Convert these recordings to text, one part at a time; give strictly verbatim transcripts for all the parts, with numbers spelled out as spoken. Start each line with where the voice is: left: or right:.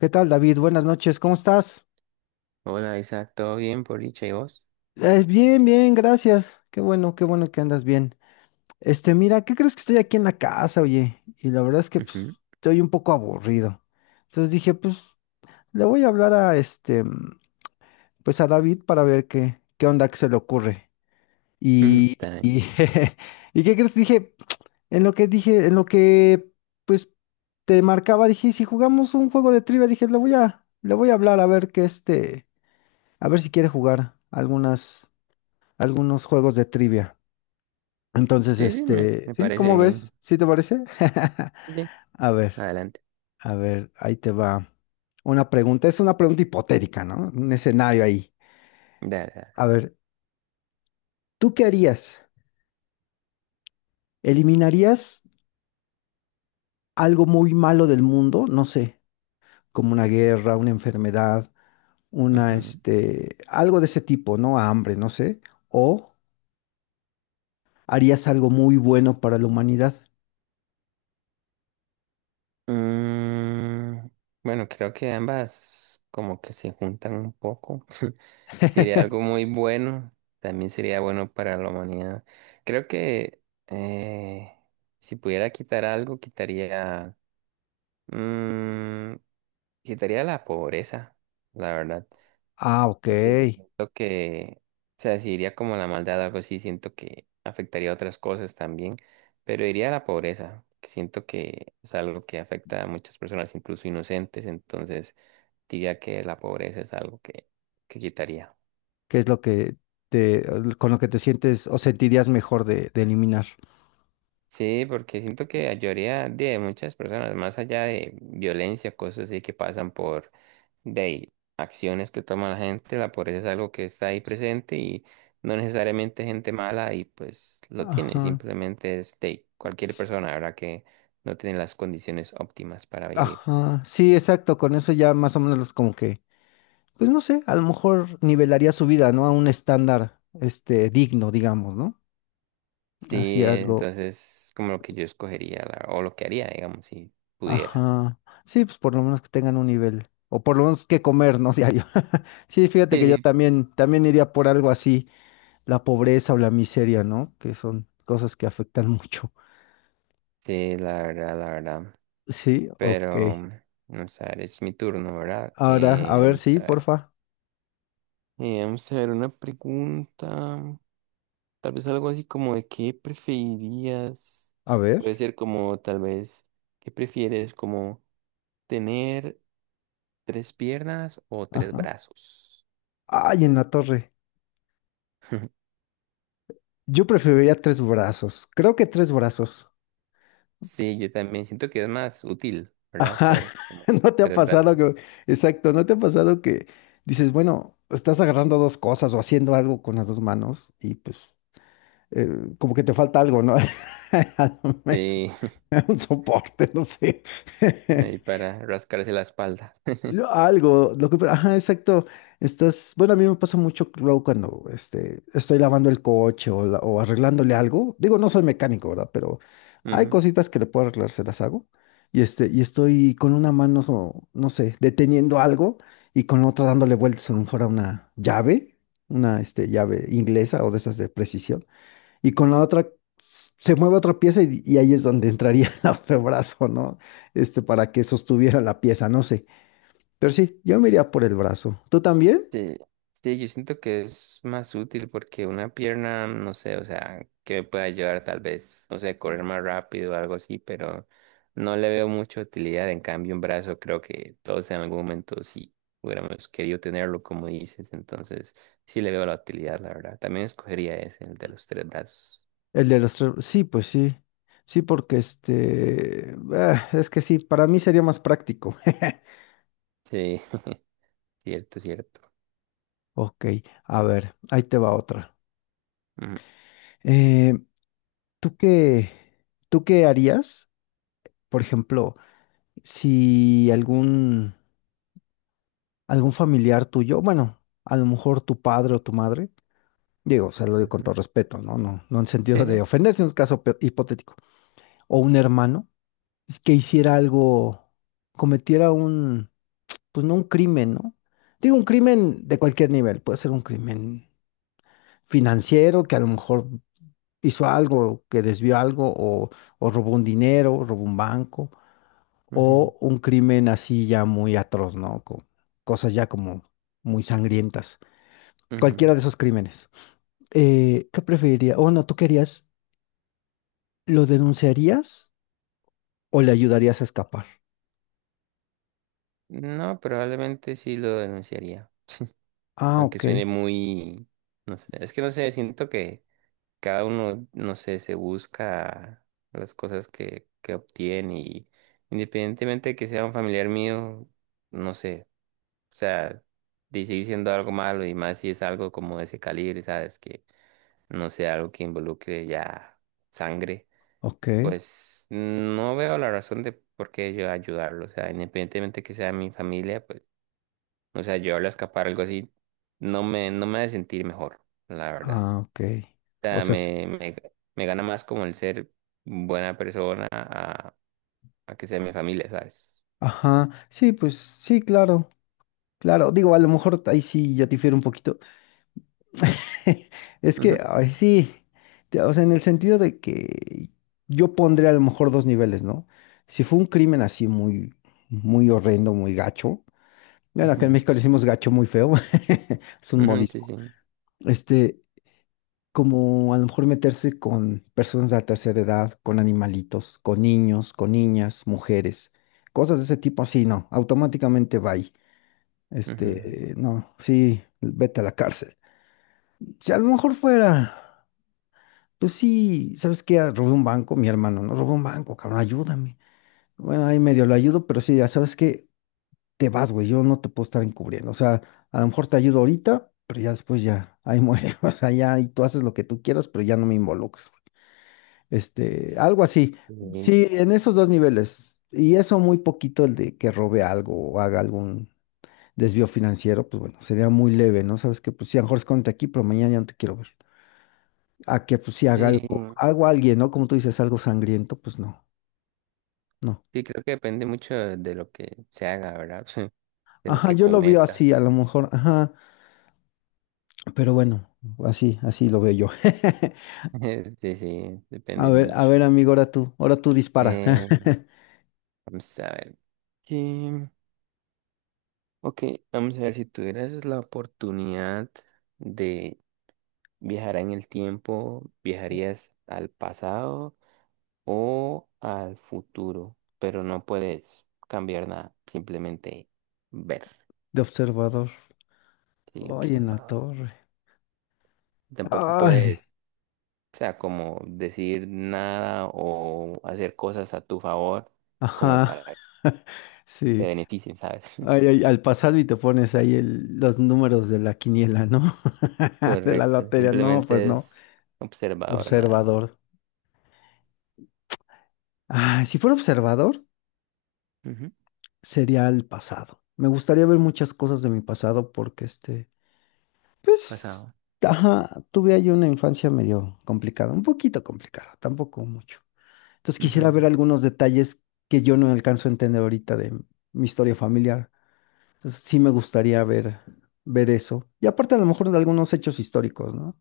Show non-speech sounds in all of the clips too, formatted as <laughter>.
left: ¿Qué tal, David? Buenas noches, ¿cómo estás?
right: Hola Isa, ¿todo bien por dicha y vos?
left: Eh, bien, bien, gracias. Qué bueno, qué bueno que andas bien. Este, mira, ¿qué crees? Que estoy aquí en la casa, oye. Y la verdad es que pues,
right: Ujú,
left: estoy un poco aburrido. Entonces dije, pues, le voy a hablar a este, mm, pues a David, para ver qué, qué onda, que se le ocurre.
right: ujú,
left: Y,
right: está bien.
left: y, <laughs> ¿Y qué crees? Dije, en lo que dije, en lo que, pues, te marcaba, dije, "¿Y si jugamos un juego de trivia?". Dije, le voy a, le voy a hablar a ver qué este, a ver si quiere jugar algunas. Algunos juegos de trivia. Entonces,
right: Sí, sí, me,
left: este,
right: me
left: ¿sí?
right: parece
left: ¿Cómo ves?
right: bien.
left: ¿Sí te parece? <laughs>
right: Sí, sí.
left: A ver,
right: Adelante.
left: a ver, ahí te va una pregunta. Es una pregunta hipotética, ¿no? Un escenario ahí.
right: Dale, dale.
left: A ver, ¿tú qué harías? ¿Eliminarías algo muy malo del mundo? No sé, como una guerra, una enfermedad, una,
right: Ujú.
left: este, algo de ese tipo, ¿no? Hambre, no sé. ¿O harías algo muy bueno para la humanidad?
right: Mm, bueno, creo que ambas como que se juntan un poco. <laughs> Sería algo
left: <laughs>
right: muy bueno. También sería bueno para la humanidad. Creo que eh, si pudiera quitar algo, quitaría, mm, quitaría la pobreza, la verdad.
left: Ah, ok.
right: Porque siento que, o sea, si iría como a la maldad o algo así, siento que afectaría a otras cosas también, pero iría a la pobreza, que siento que es algo que afecta a muchas personas, incluso inocentes, entonces diría que la pobreza es algo que, que quitaría.
left: ¿Qué es lo que te, con lo que te sientes o sentirías mejor de, de eliminar?
right: Sí, porque siento que ayudaría de muchas personas, más allá de violencia, cosas así que pasan por de ahí, acciones que toma la gente, la pobreza es algo que está ahí presente y no necesariamente gente mala y pues lo tiene,
left: Ajá.
right: simplemente es de ahí, cualquier
left: s-
right: persona, ¿verdad? Que no tiene las condiciones óptimas para vivir.
left: Ajá. Sí, exacto. Con eso ya más o menos como que, pues no sé, a lo mejor nivelaría su vida, ¿no? A un estándar, este, digno, digamos, ¿no? Así
right: Sí,
left: algo.
right: entonces como lo que yo escogería la- o lo que haría, digamos, si pudiera.
left: Ajá. Sí, pues por lo menos que tengan un nivel. O por lo menos que comer, ¿no? <laughs> Diario. <laughs> Sí, fíjate
right: Sí,
left: que yo
right: sí,
left: también, también iría por algo así, la pobreza o la miseria, ¿no? Que son cosas que afectan <laughs> mucho.
right: sí, la verdad, la verdad.
left: Sí, ok.
right: Pero, mm, vamos a ver, es mi turno, ¿verdad?
left: Ahora, a
right: Eh,
left: ver,
right: vamos
left: sí,
right: a ver.
left: porfa.
right: Eh, vamos a ver una pregunta. Tal vez algo así como de qué preferirías.
left: A
right: Puede
left: ver.
right: ser como tal vez, ¿qué prefieres? Como tener tres piernas o tres
left: Ajá.
right: brazos.
left: Ay, en la torre.
right: <laughs>
left: Yo preferiría tres brazos. Creo que tres brazos.
right: Sí, yo también siento que es más útil, ¿verdad?
left: Ajá.
right: ¿Sabes?
left: <laughs>
right: Como
left: ¿No te ha
right: tres
left: pasado
right: brazos.
left: que... Exacto, ¿no te ha pasado que dices, bueno, estás agarrando dos cosas o haciendo algo con las dos manos y pues eh, como que te falta algo, ¿no? <laughs> A lo mejor,
right: Sí,
left: <laughs> un soporte, no sé.
right: <laughs> ahí
left: <laughs>
right: para rascarse la espalda. <laughs>
left: Yo algo, lo que, ajá, exacto. Estás, bueno, a mí me pasa mucho luego cuando este, estoy lavando el coche, o, la- o arreglándole algo. Digo, no soy mecánico, ¿verdad? Pero hay
right: Ujú.
left: cositas que le puedo arreglar, se las hago. Y este, y estoy con una mano, so- no sé, deteniendo algo y con la otra dándole vueltas a lo mejor a una llave, una este, llave inglesa o de esas de precisión. Y con la otra s- se mueve otra pieza y, y ahí es donde entraría <laughs> el brazo, ¿no? Este, para que sostuviera la pieza, no sé. Pero sí, yo me iría por el brazo. ¿Tú también?
right: Sí, sí, yo siento que es más útil porque una pierna, no sé, o sea, que me pueda ayudar tal vez, no sé, correr más rápido o algo así, pero no le veo mucha utilidad. En cambio, un brazo creo que todos en algún momento sí hubiéramos querido tenerlo, como dices, entonces sí le veo la utilidad, la verdad. También escogería ese, el de los tres brazos.
left: El de los tres. Sí, pues sí. Sí, porque este. ah, es que sí, para mí sería más práctico. <laughs>
right: Sí, <laughs> cierto, cierto.
left: Ok, a ver, ahí te va otra.
right: Ujú,
left: Eh, ¿tú qué, tú qué harías, por ejemplo, si algún, algún familiar tuyo, bueno, a lo mejor tu padre o tu madre, digo, o sea, lo digo con
right: ujú.
left: todo respeto, ¿no? No, no en
right: Sí,
left: sentido de
right: sí.
left: ofender, sino en un caso pe- hipotético, o un hermano que hiciera algo, cometiera un, pues no un crimen, ¿no? Digo, un crimen de cualquier nivel, puede ser un crimen financiero, que a lo mejor hizo algo, que desvió algo, o, o robó un dinero, robó un banco,
right: Ujú,
left: o un crimen así ya muy atroz, ¿no? Con cosas ya como muy sangrientas.
right: ujú.
left: Cualquiera de esos crímenes. Eh, ¿qué preferiría? O no, ¿tú querías, lo denunciarías o le ayudarías a escapar?
right: No, probablemente sí lo denunciaría.
left: Ah,
right: Aunque
left: ok,
right: suene muy, no sé, es que no sé, siento que cada uno, no sé, se busca las cosas que, que obtiene y independientemente de que sea un familiar mío, no sé, o sea, dice diciendo algo malo y más si es algo como de ese calibre, ¿sabes? Que no sea algo que involucre ya sangre,
left: ok.
right: pues no veo la razón de por qué yo ayudarlo, o sea, independientemente que sea mi familia, pues o sea, yo al escapar, algo así, no me, no me hace sentir mejor, la verdad.
left: Ah, ok.
right: O
left: O
right: sea,
left: sea, s-
right: me, me, me gana más como el ser buena persona a, a que sea mi familia, ¿sabes?
left: ajá, sí, pues sí, claro, claro. Digo, a lo mejor ahí sí yo difiero un poquito. <laughs> Es que,
right: Ujú,
left: ay, sí, te- o sea, en el sentido de que yo pondría a lo mejor dos niveles, ¿no? Si fue un crimen así muy, muy horrendo, muy gacho. Bueno,
right: ujú,
left: acá en México le decimos gacho muy feo, <laughs> es un
right: ujú, sí,
left: modismo.
right: sí.
left: Este, como a lo mejor meterse con personas de la tercera edad, con animalitos, con niños, con niñas, mujeres, cosas de ese tipo, así no, automáticamente va ahí.
right: Ujú.
left: Este, no, sí, vete a la cárcel. Si a lo mejor fuera, pues sí, ¿sabes qué? Ah, robé un banco, mi hermano, no robé un banco, cabrón, ayúdame. Bueno, ahí medio lo ayudo, pero sí, ya sabes que te vas, güey, yo no te puedo estar encubriendo. O sea, a lo mejor te ayudo ahorita, pero ya después ya, ahí muere. <laughs> O sea, ya, y tú haces lo que tú quieras, pero ya no me involucres. Este, algo así.
right: Sí,
left: Sí, en esos dos niveles. Y eso muy poquito el de que robe algo o haga algún desvío financiero, pues bueno, sería muy leve, ¿no? Sabes que pues sí, a lo mejor escóndete aquí, pero mañana ya no te quiero ver. A que pues sí haga
right: sí,
left: algo, algo a alguien, ¿no? Como tú dices, algo sangriento, pues no, no.
right: sí, creo que depende mucho de lo que se haga, ¿verdad? <laughs> De lo
left: Ajá,
right: que
left: yo lo veo
right: cometa.
left: así, a lo mejor, ajá, pero bueno, así, así lo veo yo. <laughs>
right: <laughs> Sí, sí,
left: A
right: depende
left: ver, a
right: mucho.
left: ver, amigo, ahora tú, ahora tú dispara.
right: Eh, vamos a ver. ¿Qué? Ok, vamos a ver si tuvieras la oportunidad de ¿Viajará en el tiempo?
left: <laughs>
right: ¿Viajarías al pasado o al futuro? Pero no puedes cambiar nada, simplemente ver
left: De observador.
right: y
left: Ay, en la
right: observar.
left: torre.
right: Tampoco
left: Ay.
right: puedes, o sea, como decir nada o hacer cosas a tu favor como
left: Ajá,
right: para que
left: <laughs>
right: te
left: sí.
right: beneficien, ¿sabes?
left: Ay,
right: <laughs>
left: ay, al pasado y te pones ahí el- los números de la quiniela, ¿no? <laughs> De la
right: Correcto,
left: lotería, no, pues
right: simplemente
left: no.
right: es observador nada más.
left: Observador. Ah, si fuera observador,
right: Ujú.
left: sería el pasado. Me gustaría ver muchas cosas de mi pasado porque este, pues,
right: Pasado.
left: ajá, tuve ahí una infancia medio complicada, un poquito complicada, tampoco mucho. Entonces quisiera ver
right: Ujú,
left: algunos detalles que yo no alcanzo a entender ahorita de mi historia familiar. Entonces, sí me gustaría ver, ver eso. Y aparte a lo mejor de algunos hechos históricos, ¿no?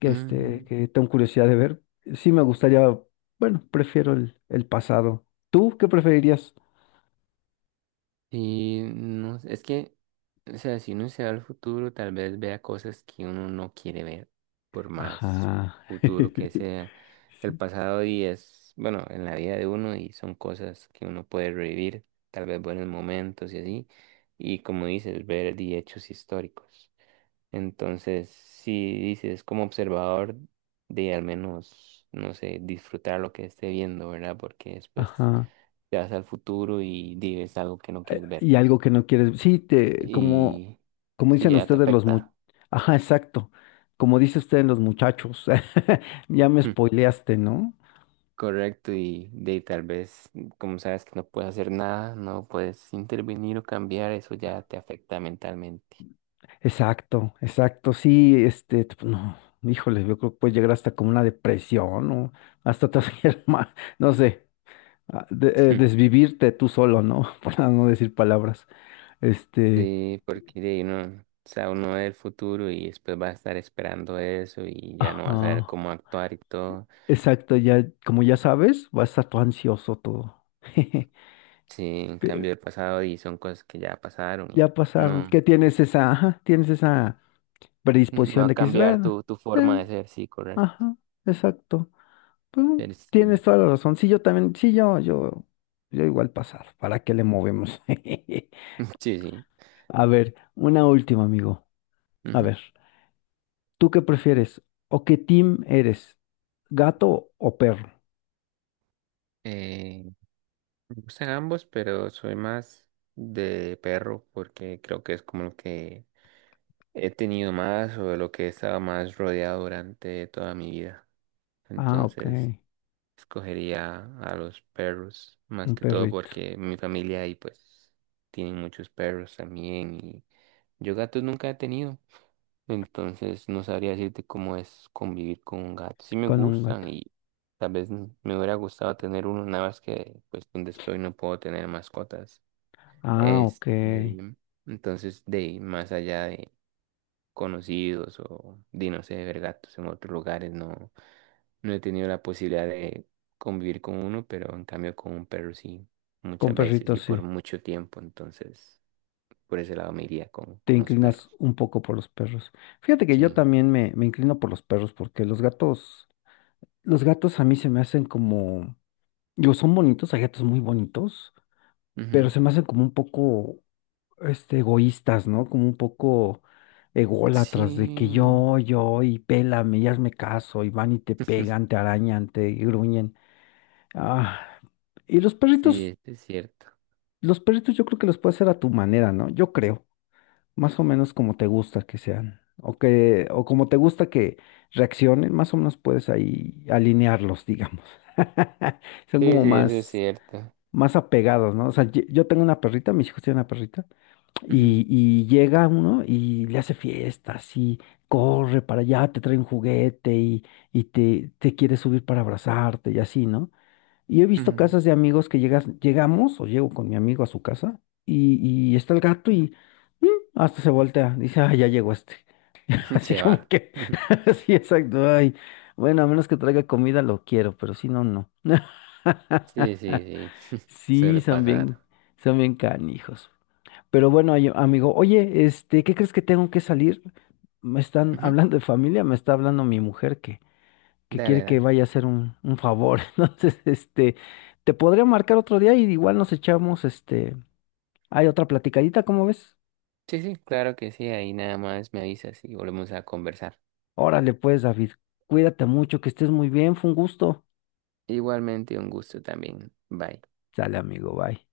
left: Que, este,
right: ujú.
left: que tengo curiosidad de ver. Sí me gustaría, bueno, prefiero el, el pasado. ¿Tú qué preferirías?
right: Sí, no, es que, o sea, si uno se va al futuro, tal vez vea cosas que uno no quiere ver, por más
left: Ajá.
right: futuro que
left: <laughs>
right: sea. El
left: Sí.
right: pasado y es, bueno, en la vida de uno y son cosas que uno puede revivir, tal vez buenos momentos y así. Y como dices, ver di hechos históricos. Entonces, si dices como observador de al menos, no sé, disfrutar lo que esté viendo, ¿verdad? Porque después
left: Ajá.
right: te vas al futuro y dices algo que no quieres ver
left: Y algo que no quieres. Sí, te, como,
right: y
left: como
right: sí,
left: dicen
right: ya te
left: ustedes los mu...
right: afecta.
left: Ajá, exacto. Como dice usted en los muchachos. <laughs> Ya me
right: Mm,
left: spoileaste, ¿no?
right: Correcto, y de ahí tal vez, como sabes que no puedes hacer nada, no puedes intervenir o cambiar, eso ya te afecta mentalmente.
left: Exacto, exacto, sí, este, t- no, híjole, yo creo que puede llegar hasta como una depresión o hasta te hacer <laughs> ma- no sé, a- de- eh,
right: Mm.
left: desvivirte tú solo, ¿no? <laughs> Para no decir palabras. Este,
right: Sí, porque de ahí no, o sea, uno ve el futuro y después va a estar esperando eso y ya no va a saber
left: ajá,
right: cómo actuar y todo.
left: exacto, ya, como ya sabes, vas a estar todo ansioso todo. <laughs>
right: Sí, en
left: Pero
right: cambio el pasado y son cosas que ya pasaron y
left: ya pasaron,
right: no,
left: que tienes esa, ajá, tienes esa
right: no va
left: predisposición
right: a
left: de que es
right: cambiar
left: bueno,
right: tu, tu forma
left: eh,
right: de ser, sí, correcto.
left: ajá, exacto. Mm,
right: Pero
left: tienes
right: sí,
left: toda la razón. Sí, yo también, sí, yo, yo, yo igual pasar. ¿Para qué le movemos? <laughs>
right: <laughs> sí, sí.
left: A ver, una última, amigo. A
right: Ujú.
left: ver, ¿tú qué prefieres? ¿O qué team eres? ¿Gato o perro?
right: Eh, Me gustan ambos, pero soy más de perro porque creo que es como lo que he tenido más o de lo que he estado más rodeado durante toda mi vida.
left: Ah, ok.
right: Entonces, escogería a los perros más
left: Un
right: que todo
left: perrito
right: porque mi familia ahí pues tiene muchos perros también y yo gatos nunca he tenido. Entonces, no sabría decirte cómo es convivir con un gato. Sí me
left: con un
right: gustan
left: gato.
right: y tal vez me hubiera gustado tener uno, nada más que pues donde estoy no puedo tener mascotas.
left: Ah, ok.
right: Este, entonces, de ahí, más allá de conocidos o de, no sé, ver gatos en otros lugares, no, no he tenido la posibilidad de convivir con uno, pero en cambio con un perro sí,
left: Con
right: muchas veces
left: perritos,
right: y
left: sí.
right: por mucho tiempo. Entonces, por ese lado me iría con,
left: Te
right: con los
left: inclinas
right: perros.
left: un poco por los perros. Fíjate que
right: Sí.
left: yo también me, me inclino por los perros porque los gatos, los gatos a mí se me hacen como, digo, son bonitos, hay gatos muy bonitos pero
right: Ujú.
left: se me hacen como un poco este, egoístas, ¿no? Como un poco ególatras de que
right: Sí.
left: yo, yo, y pélame, y hazme caso, y van y te pegan,
right: <laughs>
left: te arañan, te gruñen. Ah, y los
right: Sí,
left: perritos,
right: eso es cierto.
left: los perritos yo creo que los puedes hacer a tu manera, ¿no? Yo creo, más o menos como te gusta que sean, o que, o como te gusta que reaccionen, más o menos puedes ahí alinearlos, digamos. <laughs> Son
right: Sí,
left: como
right: sí, eso es
left: más,
right: cierto.
left: más apegados, ¿no? O sea, ye- yo tengo una perrita, mis hijos tienen una perrita.
right: Ujú,
left: Y, y llega uno y le hace fiestas y corre para allá, te trae un juguete y, y te, te quiere subir para abrazarte y así, ¿no? Y he visto casas de amigos que llegas, llegamos o llego con mi amigo a su casa y, y está el gato y mm, hasta se voltea, dice, ah, ya llegó este. <laughs>
right: ujú. <laughs>
left: Así
right: Se
left: como
right: va.
left: que,
right: <laughs>
left: <laughs> sí, exacto, ay, bueno, a menos que traiga comida lo quiero, pero si no, no. <laughs>
right: Sí, sí, sí. <laughs>
left: Sí,
right: Suele
left: son
right: pasar.
left: bien, son bien canijos. Pero bueno, ay- amigo, oye, este, ¿qué crees? Que tengo que salir. Me están
right: Ujú.
left: hablando de familia, me está hablando mi mujer que, que quiere
right: Dale,
left: que
right: dale.
left: vaya a hacer un, un favor. <laughs> Entonces, este, te podría marcar otro día y igual nos echamos, este, hay otra platicadita, ¿cómo ves?
right: Sí, sí, claro que sí. Ahí nada más me avisas y volvemos a conversar.
left: Órale, pues, David, cuídate mucho, que estés muy bien, fue un gusto.
right: Igualmente, un gusto también. Bye.
left: Sale, amigo, bye.